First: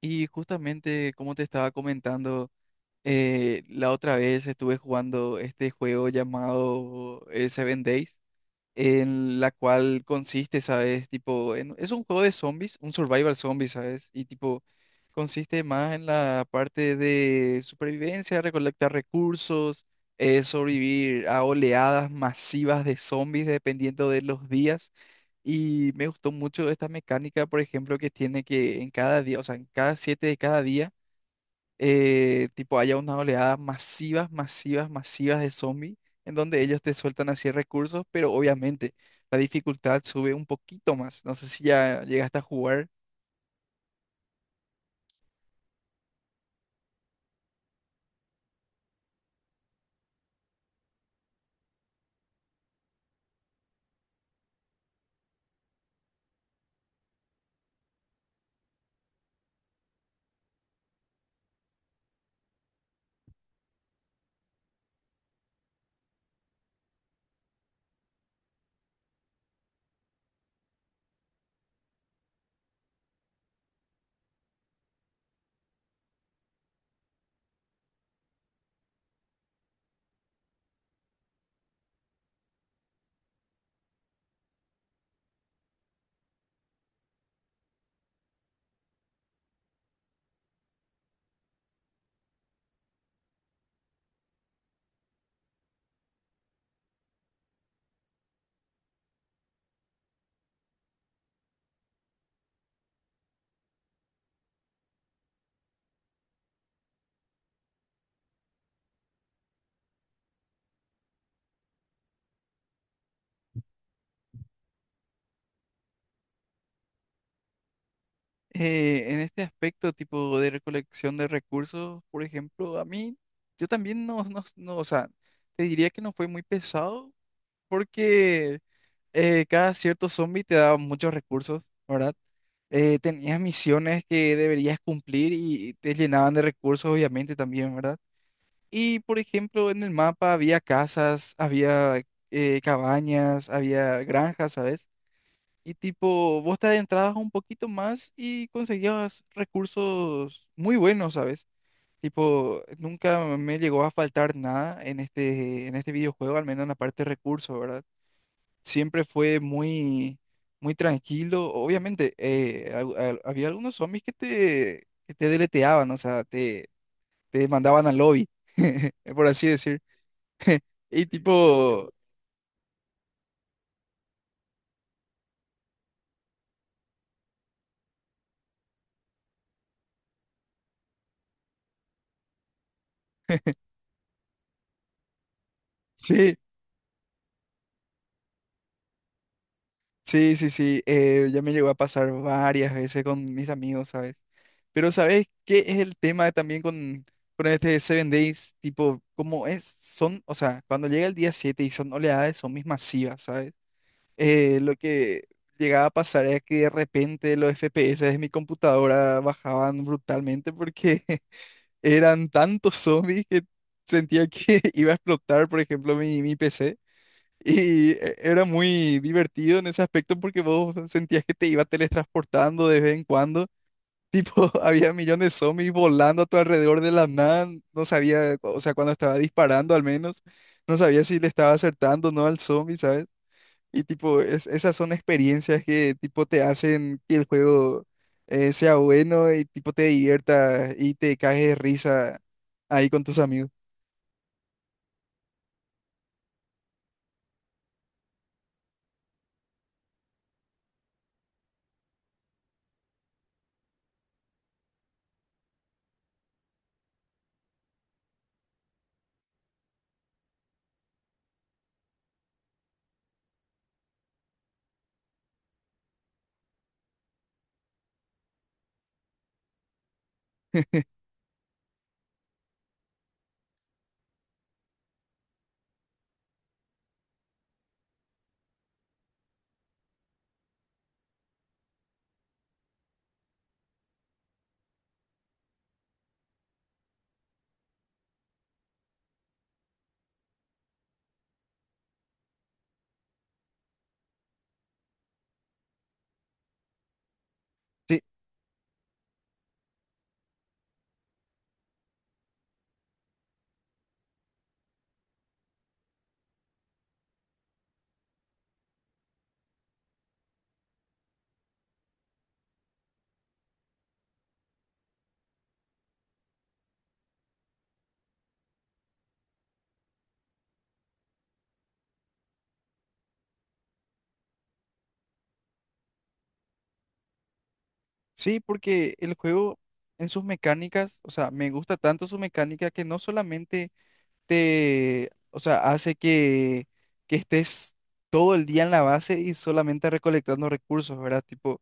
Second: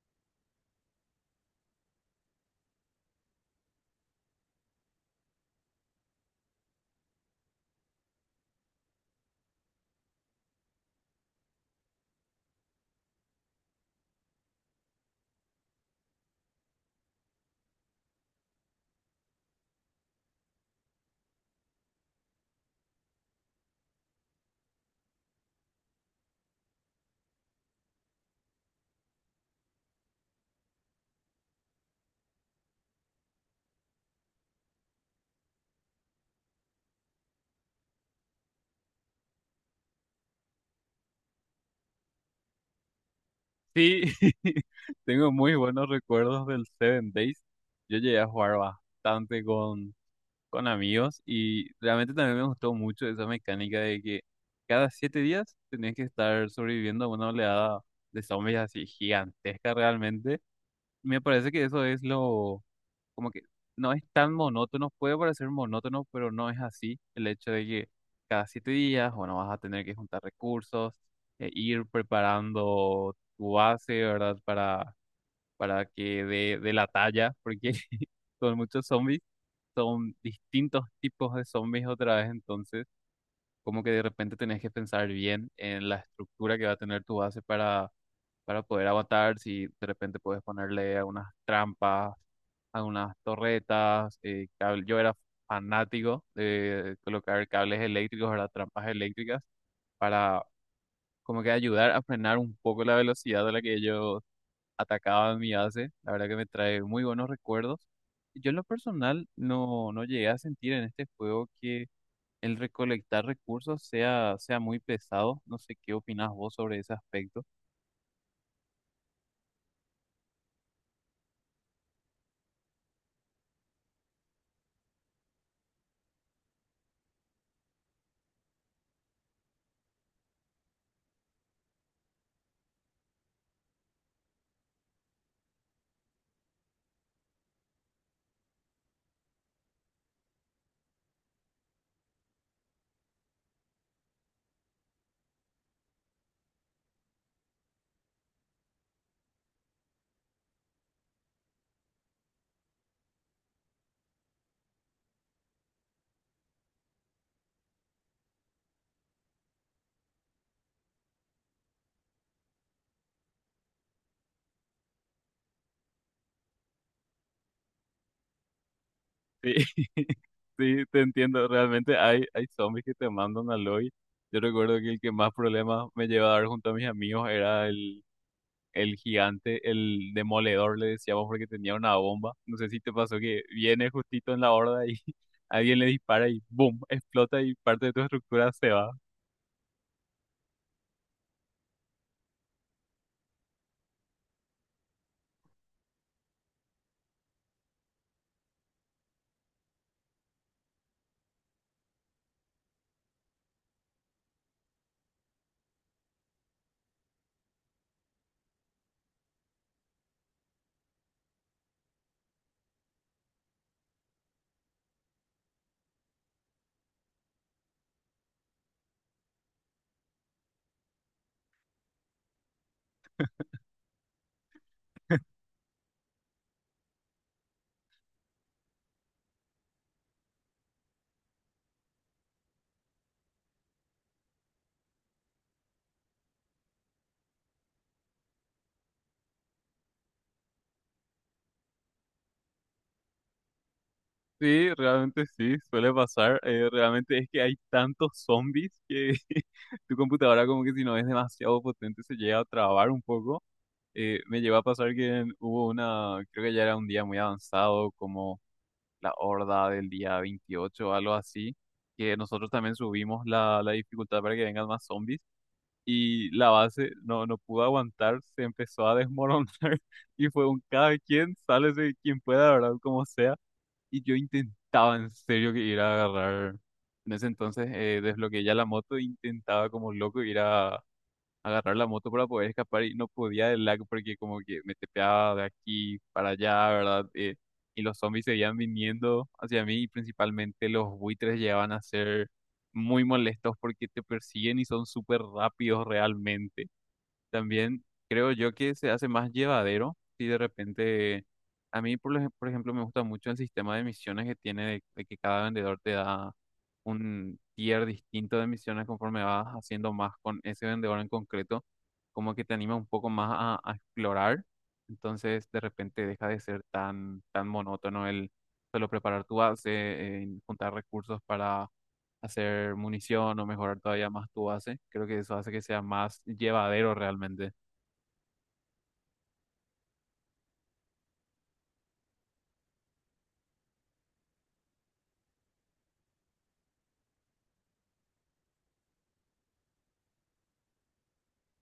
Y justamente como te estaba comentando, la otra vez estuve jugando este juego llamado Seven Days, en la cual consiste, ¿sabes? Tipo, es un juego de zombies, un survival zombie, ¿sabes? Y tipo, consiste más en la parte de supervivencia, recolectar recursos, sobrevivir a oleadas masivas de zombies dependiendo de los días. Y me gustó mucho esta mecánica, por ejemplo, que tiene que en cada día, o sea, en cada siete de cada día, tipo, haya una oleada masivas, masivas, masivas de zombies, en donde ellos te sueltan así recursos, pero obviamente la dificultad sube un poquito más. No sé si ya llegaste a jugar. Sí, tengo muy buenos recuerdos del Seven Days. Yo llegué a jugar bastante con amigos y realmente también me gustó mucho esa mecánica de que cada 7 días tenías que estar sobreviviendo a una oleada de zombies así gigantesca realmente. Me parece que eso es como que no es tan monótono, puede parecer monótono, pero no es así. El hecho de que cada 7 días, bueno, vas a tener que juntar recursos, ir preparando tu base, ¿verdad? Para que dé la talla, porque son muchos zombies, son distintos tipos de zombies otra vez. Entonces como que de repente tenés que pensar bien en la estructura que va a tener tu base para poder aguantar, si de repente puedes ponerle algunas trampas, algunas torretas, yo era fanático de colocar cables eléctricos, ¿verdad? Trampas eléctricas para como que ayudar a frenar un poco la velocidad a la que ellos atacaban mi base. La verdad que me trae muy buenos recuerdos. Yo en lo personal no llegué a sentir en este juego que el recolectar recursos sea muy pesado. No sé qué opinas vos sobre ese aspecto. En este aspecto, tipo de recolección de recursos, por ejemplo, a mí, yo también no, no, no, o sea, te diría que no fue muy pesado, porque... cada cierto zombie te daba muchos recursos, ¿verdad? Tenías misiones que deberías cumplir y te llenaban de recursos, obviamente, también, ¿verdad? Y, por ejemplo, en el mapa había casas, había cabañas, había granjas, ¿sabes? Y tipo, vos te adentrabas un poquito más y conseguías recursos muy buenos, ¿sabes? Tipo, nunca me llegó a faltar nada en este, en este videojuego, al menos en la parte de recursos, ¿verdad? Siempre fue muy, muy tranquilo. Obviamente, había algunos zombies que te deleteaban, o sea, te mandaban al lobby, por así Sí, decir. sí, te Y entiendo. tipo, Realmente hay zombies que te mandan al hoy. Yo recuerdo que el que más problemas me llevaba a dar junto a mis amigos era el gigante, el demoledor, le decíamos, porque tenía una bomba. No sé si te pasó que viene justito en la horda y alguien le dispara sí, y ¡boom! Explota y parte de tu estructura se va. sí, sí, sí, ya me llegó a pasar varias veces con mis amigos, ¿sabes? Pero ¿sabes qué es el tema también con este Seven Days? Tipo, como es, son, o sea, cuando llega el día 7 y son oleadas de zombies masivas, ¿sabes? Lo que llegaba a pasar era que de repente los FPS de mi computadora bajaban brutalmente, porque eran tantos zombies que sentía que iba a explotar, por ejemplo, mi PC. Y era muy divertido en ese aspecto porque vos sentías que te iba teletransportando de vez en cuando. Tipo, había millones de zombies volando a tu alrededor de la nada. No sabía, o sea, cuando estaba disparando al menos, no sabía si le estaba acertando o no al zombie, ¿sabes? Y tipo, esas son experiencias que tipo te hacen que el juego sea bueno y tipo te divierta y te caes de risa ahí con tus amigos. Sí, realmente sí, suele pasar. Realmente es que hay tantos zombies que tu computadora, como que si no es demasiado potente, se llega a trabar un poco. Me llegó a pasar que hubo una, creo que ya era un día muy avanzado, como la horda del día 28 o algo así, que nosotros también subimos la dificultad para que vengan más zombies, y la base no pudo aguantar, se empezó a desmoronar y fue un cada quien, sálese quien pueda, ¿verdad? Como sea. Y yo intentaba en serio que ir a agarrar, en ese entonces desbloqueé ya la moto, e intentaba como loco ir a agarrar la moto para poder escapar, y no podía del lag porque como que me tepeaba de aquí para allá, ¿verdad? Y los zombies seguían viniendo hacia mí, y principalmente los buitres llegaban a ser muy molestos porque te persiguen y son súper rápidos realmente. También Sí, creo yo que se hace más llevadero si de repente, a mí por ejemplo me gusta mucho el sistema de misiones que tiene de que cada vendedor te da un tier distinto de misiones conforme vas haciendo más con ese vendedor en concreto. Como que te anima un poco más a explorar, entonces de repente deja de ser tan monótono el solo preparar tu base, juntar recursos para hacer munición o mejorar todavía más tu base. Creo que eso hace que sea más llevadero realmente. sí, porque el juego en sus mecánicas, o sea, me gusta tanto su mecánica que no solamente te, o sea, hace que estés todo el día en la base y solamente recolectando recursos, ¿verdad? Tipo,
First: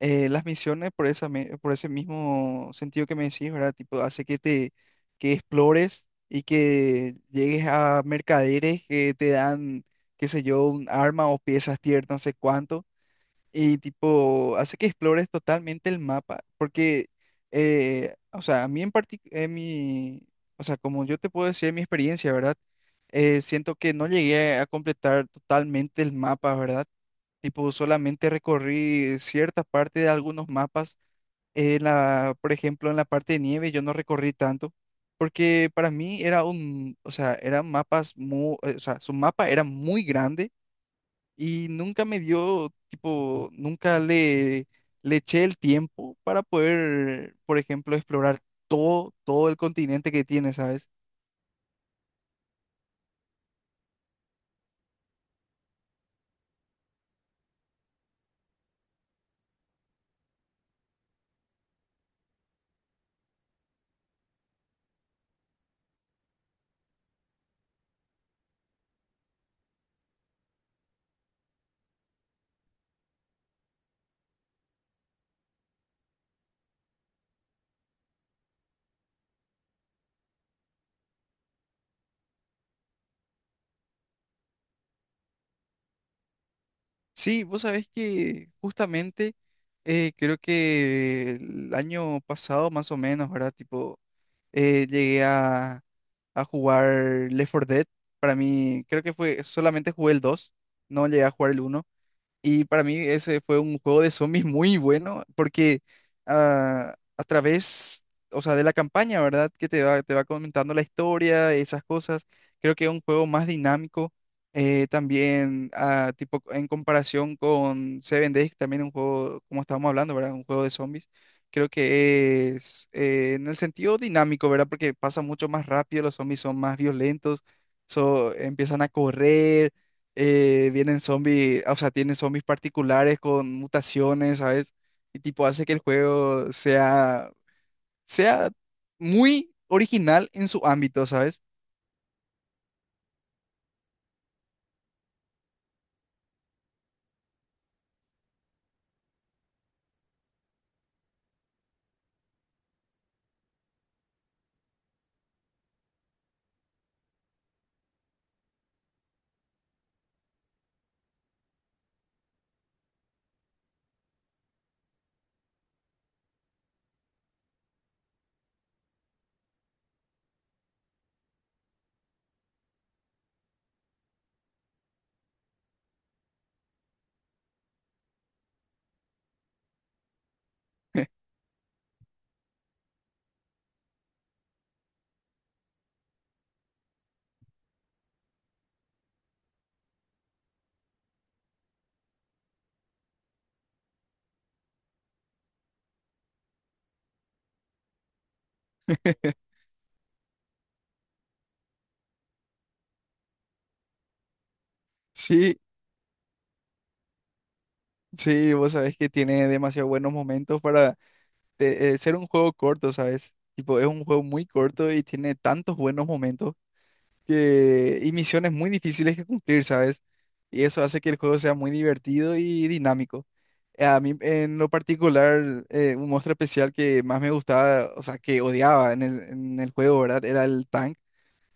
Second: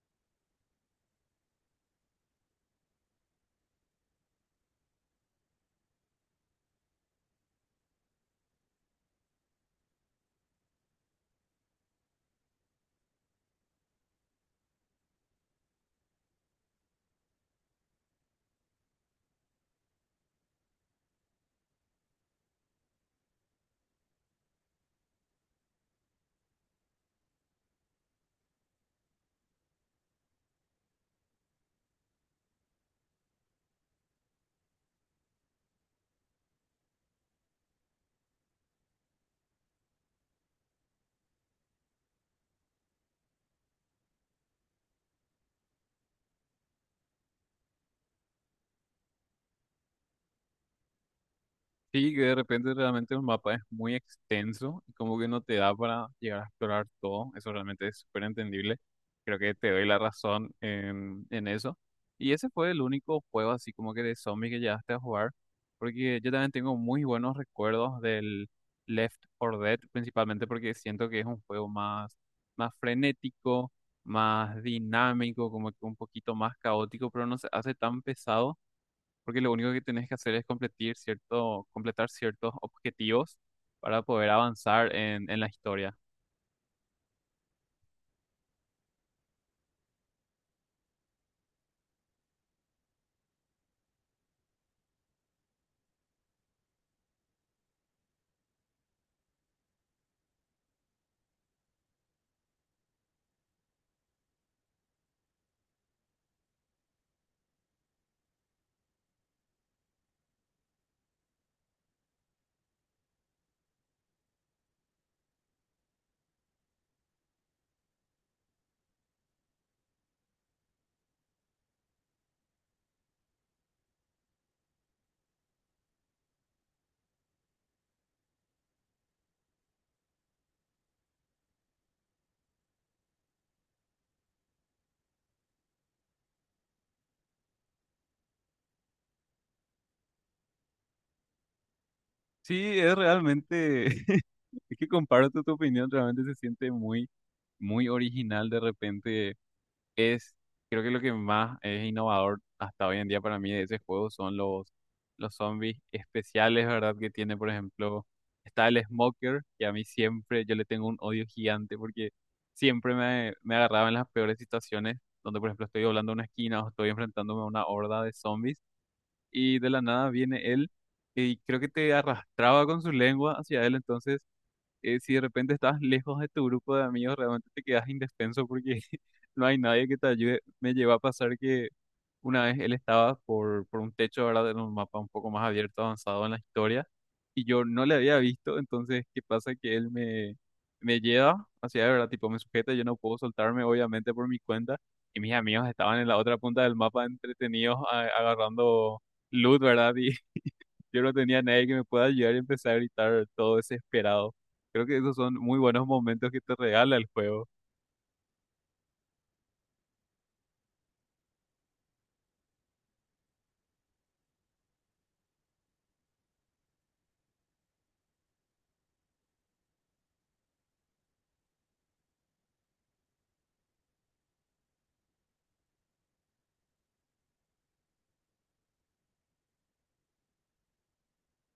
las misiones por por ese mismo sentido que me decís, ¿verdad? Tipo, hace que te que explores y que llegues a mercaderes que te dan, qué sé yo, un arma o piezas tier, no sé cuánto, y tipo, hace que explores totalmente el mapa, porque, o sea, a mí en particular, mi, o sea, como yo te puedo decir mi experiencia, ¿verdad? Siento que no llegué a completar totalmente el mapa, ¿verdad? Tipo, solamente recorrí cierta parte de algunos mapas. En la, por ejemplo, en la parte de nieve yo no recorrí tanto, porque para mí era un, o sea, eran mapas muy, o sea, su mapa era muy grande y nunca me dio, tipo, nunca le, le eché el tiempo para poder, por ejemplo, explorar todo, todo el continente que tiene, ¿sabes? Sí, que de repente realmente el mapa es muy extenso y como que no te da para llegar a explorar todo. Eso realmente es súper entendible. Creo que te doy la razón en, eso. Y ese fue el único juego así como que de zombie que llegaste a jugar. Porque yo también tengo muy buenos recuerdos del Left 4 Dead, principalmente porque siento que es un juego más frenético, más dinámico, como que un poquito más caótico, pero no se hace tan pesado porque lo único que tenés que hacer es completar ciertos objetivos para poder avanzar en la historia. Sí, vos sabés que justamente creo que el año pasado más o menos, ¿verdad? Tipo, llegué a jugar Left 4 Dead. Para mí, creo que fue, solamente jugué el 2. No llegué a jugar el uno. Y para mí ese fue un juego de zombies muy bueno porque a través, o sea, de la campaña, ¿verdad? Que te va comentando la historia, esas cosas. Creo que es un juego más dinámico. También, tipo, en comparación con Seven Days, también un juego, como estábamos hablando, ¿verdad? Un juego de zombies. Creo que es en el sentido dinámico, ¿verdad? Porque pasa mucho más rápido, los zombies son más violentos, empiezan a correr. Vienen zombies, o sea, tienen zombies particulares con mutaciones, ¿sabes? Y tipo hace que el juego sea, sea muy original en su ámbito, ¿sabes? Sí, es realmente, es que comparto tu opinión, realmente se siente muy, muy original. De repente es, creo que lo que más es innovador hasta hoy en día para mí de ese juego son los zombies especiales, ¿verdad? Que tiene, por ejemplo, está el Smoker, que a mí siempre, yo le tengo un odio gigante porque siempre me agarraba en las peores situaciones, donde, por ejemplo, estoy doblando una esquina o estoy enfrentándome a una horda de zombies, y de la nada viene él, y creo que te arrastraba con su lengua hacia él. Entonces si de repente estás lejos de tu grupo de amigos, realmente te quedas indefenso porque no hay nadie que te ayude. Me llevó a pasar que una vez él estaba por un techo, ¿verdad? En un mapa un poco más abierto, avanzado en la historia, y yo no le había visto, entonces, ¿qué pasa? Que él me lleva hacia, ¿verdad? Tipo, me sujeta, yo no puedo soltarme, obviamente, por mi cuenta, y mis amigos estaban en la otra punta del mapa entretenidos agarrando loot, ¿verdad? Y yo no tenía nadie que me pueda ayudar y empecé a gritar todo desesperado. Creo que esos son muy Sí, buenos momentos que te regala el juego. sí, vos sabés que tiene demasiado buenos momentos para ser un juego corto, ¿sabes? Tipo, es un juego muy corto y tiene tantos buenos momentos que, y misiones muy difíciles que cumplir, ¿sabes? Y eso hace que el juego sea muy divertido y dinámico. A mí en lo particular, un monstruo especial que más me gustaba, o sea, que odiaba en el juego, ¿verdad? Era el tank,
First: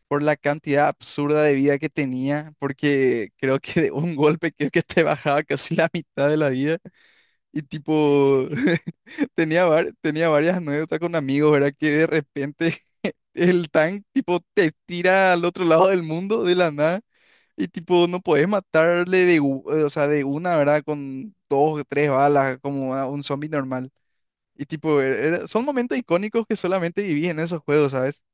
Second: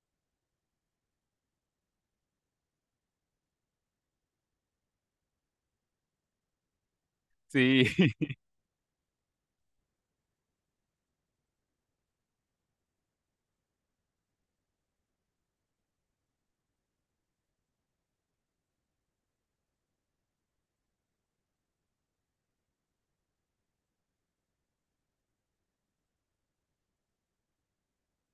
por la cantidad absurda de vida que tenía, porque creo que de un golpe creo que te bajaba casi la mitad de la vida. Y Sí, tipo, tenía, tenía varias anécdotas con amigos, ¿verdad? Que de repente el tank, tipo, te tira al otro lado del mundo de la nada. Y tipo, no podés matarle de, o sea, de una, ¿verdad? Con dos o tres balas, como a un zombie normal. Y tipo, son momentos icónicos que solamente viví en esos juegos, ¿sabes?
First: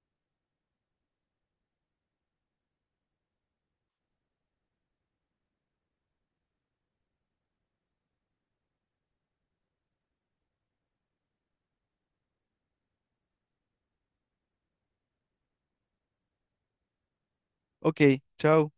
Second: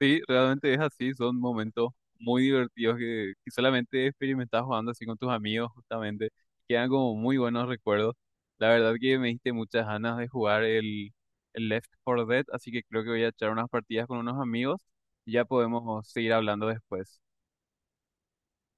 sí, realmente es así, son momentos muy divertidos que, solamente experimentas jugando así con tus amigos, justamente. Quedan como muy buenos recuerdos. La verdad que me diste muchas ganas de jugar el, Left 4 Dead, así que creo que voy a echar unas partidas con unos amigos y ya podemos seguir hablando después. Ok, chao.